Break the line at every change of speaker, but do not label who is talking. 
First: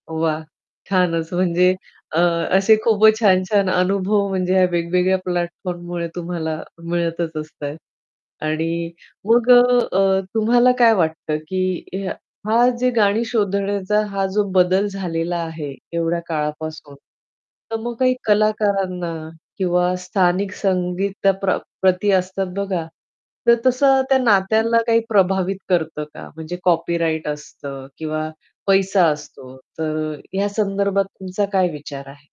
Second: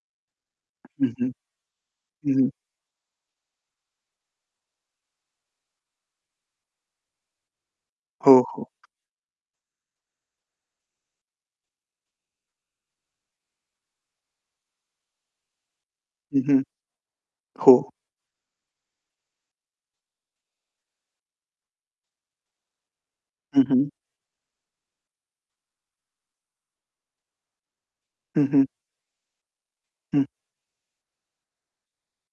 वाह!
हं,
छानच
हं.
म्हणजे अ,
हं, हं.
असे खूपच छान-छान अनुभव म्हणजे ह्या वेगवेगळ्या प्लॅटफॉर्ममुळे तुम्हाला मिळतच असतात.
हो, हो.
आणि मग अ, तुम्हाला काय वाटतं की हा जे गाणी शोधण्याचा हा जो बदल झालेला आहे एवढ्या
हं, हं.
काळापासून, तर
हो.
मग काही कलाकारांना किंवा स्थानिक संगीताप्र प्रती असतात बघा. तर
हं, हं.
तसं त्या नात्यांना काही प्रभावित करतं का? म्हणजे कॉपीराइट असतं किंवा
हं, हं.
पैसा असतो, तर
हं.
या संदर्भात तुमचा काय विचार आहे?